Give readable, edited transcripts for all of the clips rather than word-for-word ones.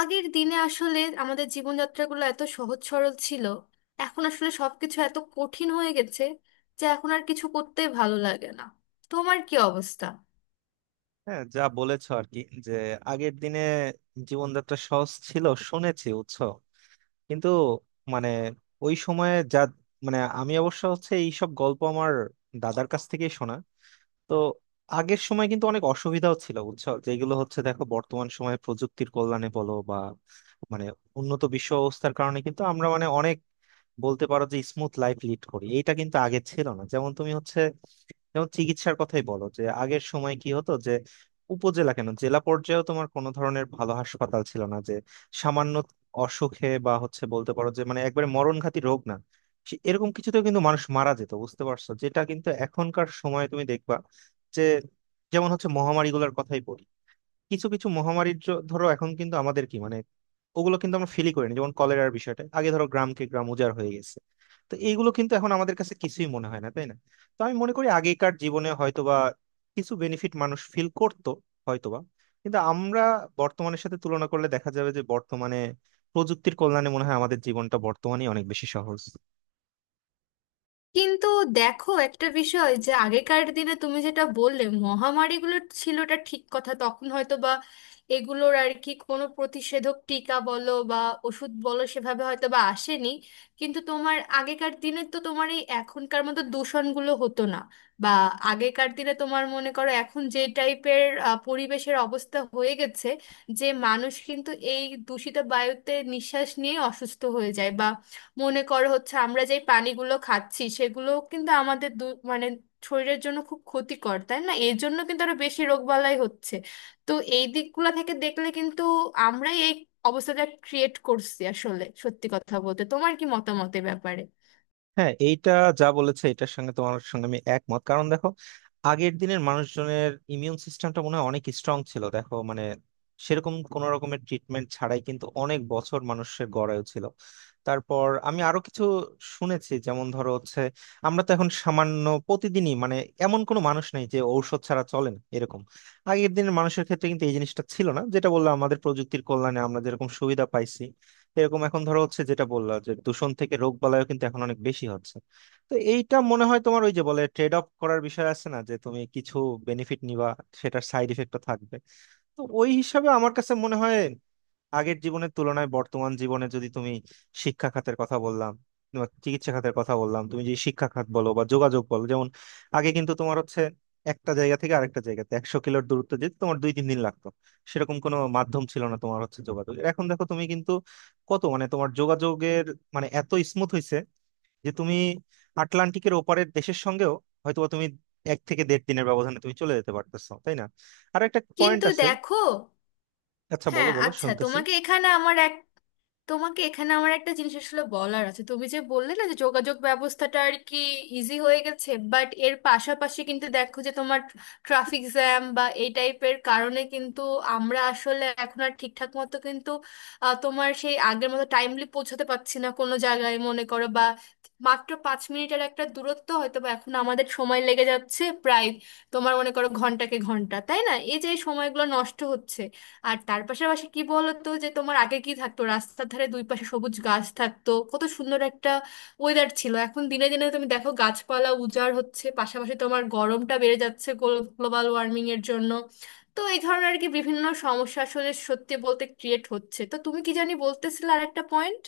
আগের দিনে আসলে আমাদের জীবনযাত্রাগুলো এত সহজ সরল ছিল। এখন আসলে সবকিছু এত কঠিন হয়ে গেছে যে এখন আর কিছু করতে ভালো লাগে না। তোমার কি অবস্থা? হ্যাঁ, যা বলেছ আর কি। যে আগের দিনে জীবনযাত্রা সহজ ছিল শুনেছি উৎস, কিন্তু মানে ওই সময়ে যা, মানে আমি অবশ্য হচ্ছে এইসব গল্প আমার দাদার কাছ থেকেই শোনা। তো আগের সময় কিন্তু অনেক অসুবিধাও ছিল বুঝছো, যেগুলো হচ্ছে দেখো বর্তমান সময়ে প্রযুক্তির কল্যাণে বলো বা মানে উন্নত বিশ্ব অবস্থার কারণে কিন্তু আমরা মানে অনেক বলতে পারো যে স্মুথ লাইফ লিড করি, এইটা কিন্তু আগে ছিল না। যেমন তুমি হচ্ছে, যেমন চিকিৎসার কথাই বলো, যে আগের সময় কি হতো যে উপজেলা কেন জেলা পর্যায়েও তোমার কোনো ধরনের ভালো হাসপাতাল ছিল না, যে সামান্য অসুখে বা হচ্ছে বলতে পারো যে মানে একবারে মরণঘাতী রোগ না, এরকম কিছুতেও কিন্তু মানুষ মারা যেত। বুঝতে পারছো, যেটা কিন্তু এখনকার সময়ে তুমি দেখবা যে যেমন হচ্ছে মহামারী গুলার কথাই বলি, কিছু কিছু মহামারীর ধরো এখন কিন্তু আমাদের কি মানে, ওগুলো কিন্তু আমরা ফিলই করিনি। যেমন কলেরার বিষয়টা, আগে ধরো গ্রামকে গ্রাম উজাড় হয়ে গেছে, তো এইগুলো কিন্তু এখন আমাদের কাছে কিছুই মনে হয় না, তাই না? তো আমি মনে করি আগেকার জীবনে হয়তোবা কিছু বেনিফিট মানুষ ফিল করতো হয়তোবা, কিন্তু আমরা বর্তমানের সাথে তুলনা করলে দেখা যাবে যে বর্তমানে প্রযুক্তির কল্যাণে মনে হয় আমাদের জীবনটা বর্তমানেই অনেক বেশি সহজ। কিন্তু দেখো একটা বিষয় যে আগেকার দিনে তুমি যেটা বললে মহামারীগুলো ছিলটা ঠিক কথা, তখন হয়তো বা এগুলোর আর কি কোনো প্রতিষেধক, টিকা বলো বা ওষুধ বলো সেভাবে হয়তো বা আসেনি। কিন্তু তোমার আগেকার দিনে তো তোমার এই এখনকার মতো দূষণগুলো হতো না। বা আগেকার দিনে তোমার মনে করো এখন যে টাইপের পরিবেশের অবস্থা হয়ে গেছে, যে মানুষ কিন্তু এই দূষিত বায়ুতে নিঃশ্বাস নিয়ে অসুস্থ হয়ে যায়। বা মনে করো হচ্ছে আমরা যেই পানিগুলো খাচ্ছি সেগুলো কিন্তু আমাদের মানে শরীরের জন্য খুব ক্ষতিকর, তাই না? এর জন্য কিন্তু আরো বেশি রোগবালাই হচ্ছে। তো এই দিকগুলো থেকে দেখলে কিন্তু আমরাই এই অবস্থাটা ক্রিয়েট করছি আসলে, সত্যি কথা বলতে। তোমার কি মতামত এ ব্যাপারে? হ্যাঁ, এইটা যা বলেছে এটার সঙ্গে, তোমার সঙ্গে আমি একমত। কারণ দেখো, আগের দিনের মানুষজনের ইমিউন সিস্টেমটা মনে হয় অনেক স্ট্রং ছিল। দেখো মানে সেরকম কোন রকমের ট্রিটমেন্ট ছাড়াই কিন্তু অনেক বছর মানুষের গড়ায় ছিল। তারপর আমি আরো কিছু শুনেছি, যেমন ধরো হচ্ছে আমরা তো এখন সামান্য প্রতিদিনই মানে এমন কোনো মানুষ নেই যে ঔষধ ছাড়া চলে না, এরকম আগের দিনের মানুষের ক্ষেত্রে কিন্তু এই জিনিসটা ছিল না। যেটা বললাম, আমাদের প্রযুক্তির কল্যাণে আমরা যেরকম সুবিধা পাইছি, এরকম এখন ধরো হচ্ছে যেটা বললা যে দূষণ থেকে রোগ বালাইও কিন্তু এখন অনেক বেশি হচ্ছে। তো এইটা মনে হয় তোমার ওই যে বলে ট্রেড অফ করার বিষয় আছে না, যে তুমি কিছু বেনিফিট নিবা, সেটার সাইড ইফেক্টও থাকবে। তো ওই হিসাবে আমার কাছে মনে হয় আগের জীবনের তুলনায় বর্তমান জীবনে, যদি তুমি শিক্ষা খাতের কথা বললাম বা চিকিৎসা খাতের কথা বললাম, তুমি যে শিক্ষা খাত বলো বা যোগাযোগ বলো, যেমন আগে কিন্তু তোমার হচ্ছে একটা জায়গা থেকে আরেকটা জায়গাতে 100 কিলোর দূরত্ব যেতে তোমার 2 3 দিন লাগতো, সেরকম কোনো মাধ্যম ছিল না তোমার হচ্ছে যোগাযোগ। এখন দেখো তুমি কিন্তু কত মানে তোমার যোগাযোগের মানে এত স্মুথ হয়েছে যে তুমি আটলান্টিকের ওপারের দেশের সঙ্গেও হয়তোবা তুমি 1 থেকে দেড় দিনের ব্যবধানে তুমি চলে যেতে পারতেছো, তাই না? আর একটা পয়েন্ট কিন্তু আছে। দেখো, আচ্ছা, বলো হ্যাঁ বলো, আচ্ছা, শুনতেছি। তোমাকে এখানে আমার এক, তোমাকে এখানে আমার একটা জিনিস আসলে বলার আছে। তুমি যে বললে না যে যোগাযোগ ব্যবস্থাটা আর কি ইজি হয়ে গেছে, বাট এর পাশাপাশি কিন্তু দেখো যে তোমার ট্রাফিক জ্যাম বা এই টাইপের কারণে কিন্তু আমরা আসলে এখন আর ঠিকঠাক মতো কিন্তু তোমার সেই আগের মতো টাইমলি পৌঁছাতে পারছি না কোনো জায়গায় মনে করো। বা মাত্র 5 মিনিটের একটা দূরত্ব হয়তো বা এখন আমাদের সময় লেগে যাচ্ছে প্রায় তোমার মনে করো ঘন্টাকে ঘন্টা, তাই না? এই যে এই সময়গুলো নষ্ট হচ্ছে। আর তার পাশাপাশি কি বলতো যে তোমার আগে কি থাকতো, রাস্তার ধারে দুই পাশে সবুজ গাছ থাকতো, কত সুন্দর একটা ওয়েদার ছিল। এখন দিনে দিনে তুমি দেখো গাছপালা উজাড় হচ্ছে, পাশাপাশি তোমার গরমটা বেড়ে যাচ্ছে গ্লোবাল ওয়ার্মিং এর জন্য। তো এই ধরনের আর কি বিভিন্ন সমস্যা আসলে সত্যি বলতে ক্রিয়েট হচ্ছে। তো তুমি কি জানি বলতেছিলে আর একটা পয়েন্ট?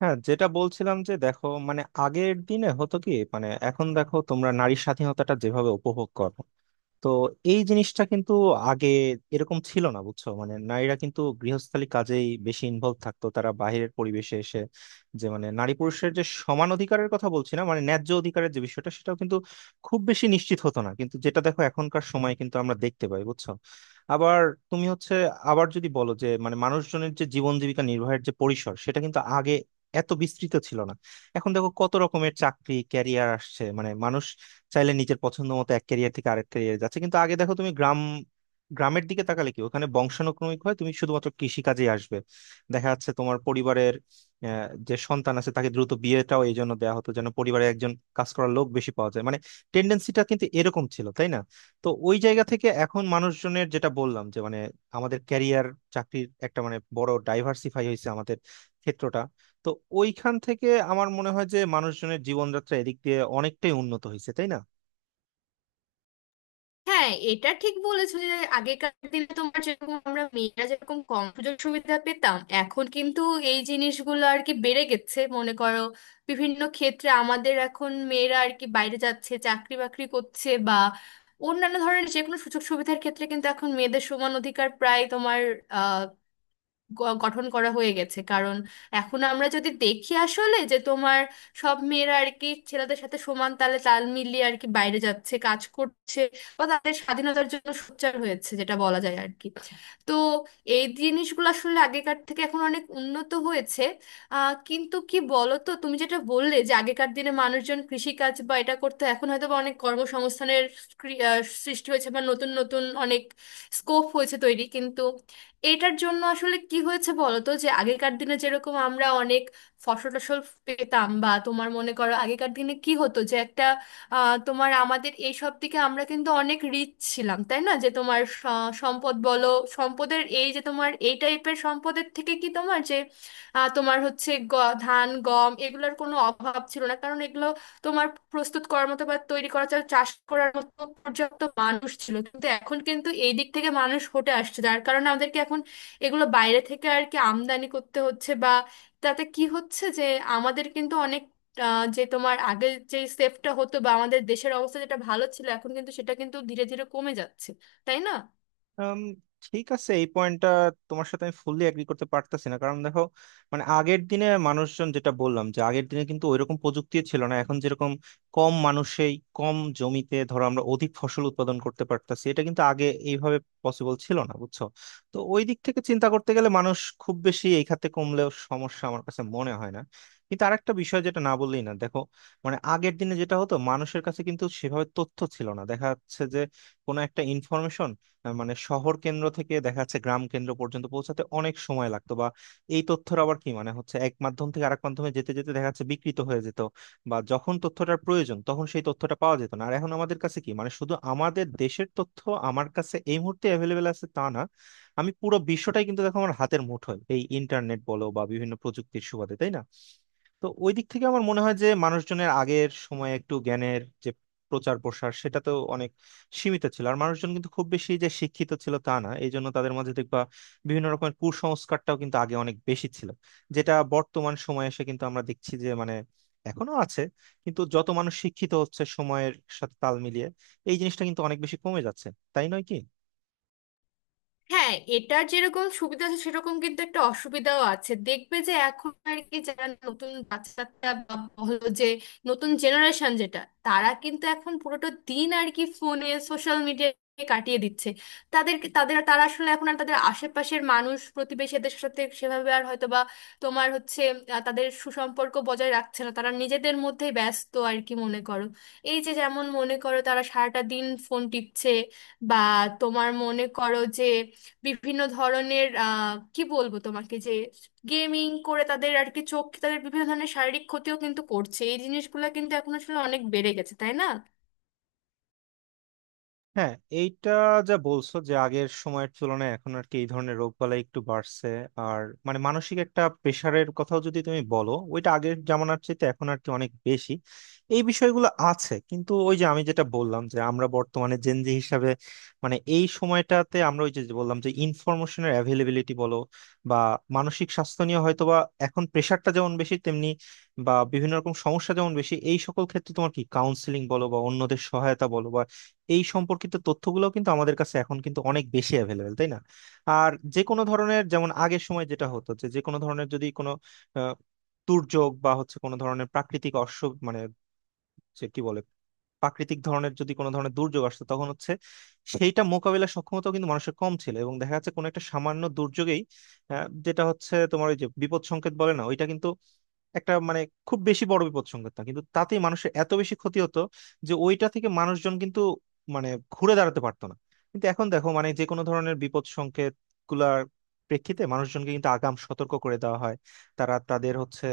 হ্যাঁ, যেটা বলছিলাম যে দেখো মানে আগের দিনে হতো কি মানে এখন দেখো তোমরা নারী স্বাধীনতাটা যেভাবে উপভোগ করো, তো এই জিনিসটা কিন্তু আগে এরকম ছিল না বুঝছো। মানে নারীরা কিন্তু গৃহস্থালী কাজেই বেশি ইনভলভ থাকতো, তারা বাইরের পরিবেশে এসে যে মানে নারী পুরুষের যে সমান অধিকারের কথা বলছি না মানে ন্যায্য অধিকারের যে বিষয়টা, সেটাও কিন্তু খুব বেশি নিশ্চিত হতো না, কিন্তু যেটা দেখো এখনকার সময় কিন্তু আমরা দেখতে পাই বুঝছো। আবার তুমি হচ্ছে আবার যদি বলো যে মানে মানুষজনের যে জীবন জীবিকা নির্বাহের যে পরিসর, সেটা কিন্তু আগে এত বিস্তৃত ছিল না। এখন দেখো কত রকমের চাকরি ক্যারিয়ার আসছে, মানে মানুষ চাইলে নিজের পছন্দ মতো এক ক্যারিয়ার থেকে আরেক ক্যারিয়ার যাচ্ছে। কিন্তু আগে দেখো তুমি গ্রামের দিকে তাকালে কি ওখানে বংশানুক্রমিক হয় তুমি শুধুমাত্র কৃষিকাজে আসবে। দেখা যাচ্ছে তোমার পরিবারের যে সন্তান আছে তাকে দ্রুত বিয়েটাও এই জন্য দেওয়া হতো যেন পরিবারে একজন কাজ করার লোক বেশি পাওয়া যায়। মানে টেন্ডেন্সিটা কিন্তু এরকম ছিল, তাই না? তো ওই জায়গা থেকে এখন মানুষজনের, যেটা বললাম যে মানে আমাদের ক্যারিয়ার, চাকরির একটা মানে বড় ডাইভার্সিফাই হয়েছে আমাদের ক্ষেত্রটা। তো ওইখান থেকে আমার মনে হয় যে মানুষজনের জীবনযাত্রা এদিক দিয়ে অনেকটাই উন্নত হয়েছে, তাই না? হ্যাঁ এটা ঠিক বলেছো যে আগেকার দিনে তোমার যেরকম আমরা মেয়েরা যেরকম কম সুযোগ সুবিধা পেতাম, এখন কিন্তু এই জিনিসগুলো আর কি বেড়ে গেছে মনে করো। বিভিন্ন ক্ষেত্রে আমাদের এখন মেয়েরা আর কি বাইরে যাচ্ছে, চাকরি বাকরি করছে, বা অন্যান্য ধরনের যে কোনো সুযোগ সুবিধার ক্ষেত্রে কিন্তু এখন মেয়েদের সমান অধিকার প্রায় তোমার গঠন করা হয়ে গেছে। কারণ এখন আমরা যদি দেখি আসলে যে তোমার সব মেয়েরা আর কি ছেলেদের সাথে সমান তালে তাল মিলিয়ে আর কি বাইরে যাচ্ছে, কাজ করছে, বা তাদের স্বাধীনতার জন্য সোচ্চার হয়েছে, যেটা বলা যায় আর কি। তো এই জিনিসগুলো আসলে আগেকার থেকে এখন অনেক উন্নত হয়েছে। আহ, কিন্তু কি বলতো তুমি যেটা বললে যে আগেকার দিনে মানুষজন কৃষিকাজ বা এটা করতো, এখন হয়তো বা অনেক কর্মসংস্থানের সৃষ্টি হয়েছে বা নতুন নতুন অনেক স্কোপ হয়েছে তৈরি। কিন্তু এটার জন্য আসলে কি হয়েছে বলতো যে আগেকার দিনে যেরকম আমরা অনেক ফসল টসল পেতাম, বা তোমার মনে করো আগেকার দিনে কি হতো যে একটা তোমার আমাদের এই সব দিকে আমরা কিন্তু অনেক রিচ ছিলাম, তাই না? যে তোমার সম্পদ বলো, সম্পদের এই যে তোমার এই টাইপের সম্পদের থেকে কি তোমার যে তোমার হচ্ছে ধান, গম এগুলোর কোনো অভাব ছিল না, কারণ এগুলো তোমার প্রস্তুত করার মতো বা তৈরি করা, চাল চাষ করার মতো পর্যাপ্ত মানুষ ছিল। কিন্তু এখন কিন্তু এই দিক থেকে মানুষ হটে আসছে, যার কারণে আমাদেরকে এখন এগুলো বাইরে থেকে আর কি আমদানি করতে হচ্ছে। বা তাতে কি হচ্ছে যে আমাদের কিন্তু অনেক যে তোমার আগে যে সেফটা হতো বা আমাদের দেশের অবস্থা যেটা ভালো ছিল, এখন কিন্তু সেটা কিন্তু ধীরে ধীরে কমে যাচ্ছে, তাই না? উম, ঠিক আছে, এই পয়েন্টটা তোমার সাথে আমি ফুললি এগ্রি করতে পারতাছি না। কারণ দেখো, মানে আগের দিনে মানুষজন, যেটা বললাম যে আগের দিনে কিন্তু ওইরকম প্রযুক্তি ছিল না। এখন যেরকম কম মানুষেই কম জমিতে ধরো আমরা অধিক ফসল উৎপাদন করতে পারতাছি, এটা কিন্তু আগে এইভাবে পসিবল ছিল না বুঝছো। তো ওই দিক থেকে চিন্তা করতে গেলে মানুষ খুব বেশি এই খাতে কমলেও সমস্যা আমার কাছে মনে হয় না। কিন্তু আরেকটা বিষয় যেটা না বললেই না, দেখো মানে আগের দিনে যেটা হতো, মানুষের কাছে কিন্তু সেভাবে তথ্য ছিল না। দেখা যাচ্ছে যে কোনো একটা ইনফরমেশন মানে শহর কেন্দ্র থেকে দেখা যাচ্ছে গ্রাম কেন্দ্র পর্যন্ত পৌঁছাতে অনেক সময় লাগতো, বা এই তথ্যের আবার কি মানে হচ্ছে এক মাধ্যম থেকে আরেক মাধ্যমে যেতে যেতে দেখা যাচ্ছে বিকৃত হয়ে যেত, বা যখন তথ্যটার প্রয়োজন তখন সেই তথ্যটা পাওয়া যেত না। আর এখন আমাদের কাছে কি, মানে শুধু আমাদের দেশের তথ্য আমার কাছে এই মুহূর্তে অ্যাভেলেবেল আছে তা না, আমি পুরো বিশ্বটাই কিন্তু দেখো আমার হাতের মুঠোয়, এই ইন্টারনেট বলো বা বিভিন্ন প্রযুক্তির সুবাদে, তাই না? তো ওই দিক থেকে আমার মনে হয় যে মানুষজনের আগের সময়ে একটু জ্ঞানের যে প্রচার প্রসার, সেটা তো অনেক সীমিত ছিল। আর মানুষজন কিন্তু খুব বেশি যে শিক্ষিত ছিল তা না, এই জন্য তাদের মাঝে দেখবা বিভিন্ন রকমের কুসংস্কারটাও কিন্তু আগে অনেক বেশি ছিল, যেটা বর্তমান সময়ে এসে কিন্তু আমরা দেখছি যে মানে এখনো আছে, কিন্তু যত মানুষ শিক্ষিত হচ্ছে সময়ের সাথে তাল মিলিয়ে এই জিনিসটা কিন্তু অনেক বেশি কমে যাচ্ছে, তাই নয় কি? হ্যাঁ এটার যেরকম সুবিধা আছে সেরকম কিন্তু একটা অসুবিধাও আছে। দেখবে যে এখন আর কি যারা নতুন বাচ্চা কাচ্চা বা হলো যে নতুন জেনারেশন যেটা, তারা কিন্তু এখন পুরোটা দিন আর কি ফোনে সোশ্যাল মিডিয়ায় কাটিয়ে দিচ্ছে। তাদেরকে তাদের তারা আসলে এখন আর তাদের আশেপাশের মানুষ প্রতিবেশীদের সাথে সেভাবে আর হয়তো বা তোমার হচ্ছে তাদের সুসম্পর্ক বজায় রাখছে না, তারা নিজেদের মধ্যেই ব্যস্ত আর কি মনে করো। এই যে যেমন মনে করো তারা সারাটা দিন ফোন টিপছে, বা তোমার মনে করো যে বিভিন্ন ধরনের কি বলবো তোমাকে, যে গেমিং করে তাদের আর কি চোখ, তাদের বিভিন্ন ধরনের শারীরিক ক্ষতিও কিন্তু করছে। এই জিনিসগুলো কিন্তু এখন আসলে অনেক বেড়ে গেছে, তাই না? হ্যাঁ, এইটা যা বলছো যে আগের সময়ের তুলনায় এখন আর কি এই ধরনের রোগবালাই একটু বাড়ছে। আর মানে মানসিক একটা প্রেশারের কথাও যদি তুমি বলো, ওইটা আগের জামানার চেয়ে এখন আর কি অনেক বেশি, এই বিষয়গুলো আছে। কিন্তু ওই যে আমি যেটা বললাম যে আমরা বর্তমানে জেনজি হিসাবে মানে এই সময়টাতে আমরা ওই যে যে বললাম যে ইনফরমেশনের অ্যাভেলেবিলিটি বলো বা মানসিক স্বাস্থ্য নিয়ে হয়তো বা এখন প্রেশারটা যেমন বেশি তেমনি বা বিভিন্ন রকম সমস্যা যেমন বেশি, এই সকল ক্ষেত্রে তোমার কি কাউন্সিলিং বলো বা অন্যদের সহায়তা বলো, এই সম্পর্কিত তথ্যগুলো কিন্তু আমাদের কাছে এখন কিন্তু অনেক বেশি অ্যাভেলেবেল, তাই না? আর যে কোনো ধরনের, যেমন আগের সময় যেটা হতো যে যে কোনো ধরনের যদি কোনো আহ, দুর্যোগ বা হচ্ছে কোনো ধরনের প্রাকৃতিক অস্য মানে, যে কি বলে, প্রাকৃতিক ধরনের যদি কোনো ধরনের দুর্যোগ আসতো, তখন হচ্ছে সেইটা মোকাবিলার সক্ষমতা কিন্তু মানুষের কম ছিল, এবং দেখা যাচ্ছে কোনো একটা সামান্য দুর্যোগেই যেটা হচ্ছে তোমার ওই যে বিপদ সংকেত বলে না, ওইটা কিন্তু একটা মানে খুব বেশি বড় বিপদ সংকেত না, কিন্তু তাতেই মানুষের এত বেশি ক্ষতি হতো যে ওইটা থেকে মানুষজন কিন্তু মানে ঘুরে দাঁড়াতে পারতো না। কিন্তু এখন দেখো মানে যে কোনো ধরনের বিপদ সংকেত গুলার প্রেক্ষিতে মানুষজনকে কিন্তু আগাম সতর্ক করে দেওয়া হয়, তারা তাদের হচ্ছে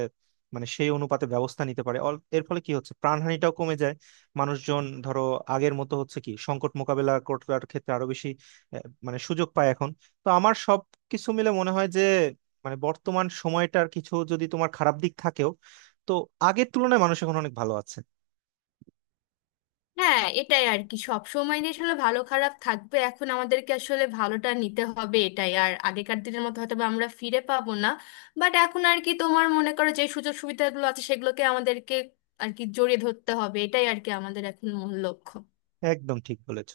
মানে সেই অনুপাতে ব্যবস্থা নিতে পারে। এর ফলে কি হচ্ছে প্রাণহানিটাও কমে যায়, মানুষজন ধরো আগের মতো হচ্ছে কি সংকট মোকাবেলা করার ক্ষেত্রে আরো বেশি মানে সুযোগ পায় এখন। তো আমার সব কিছু মিলে মনে হয় যে মানে বর্তমান সময়টার কিছু যদি তোমার খারাপ দিক থাকেও, তো আগের তুলনায় মানুষ এখন অনেক ভালো আছে। হ্যাঁ এটাই আর কি, সব সময় যে আসলে ভালো খারাপ থাকবে, এখন আমাদেরকে আসলে ভালোটা নিতে হবে, এটাই। আর আগেকার দিনের মতো হয়তো বা আমরা ফিরে পাবো না, বাট এখন আর কি তোমার মনে করো যে সুযোগ সুবিধাগুলো আছে সেগুলোকে আমাদেরকে আর কি জড়িয়ে ধরতে হবে, এটাই আর কি আমাদের এখন মূল লক্ষ্য। একদম ঠিক বলেছ।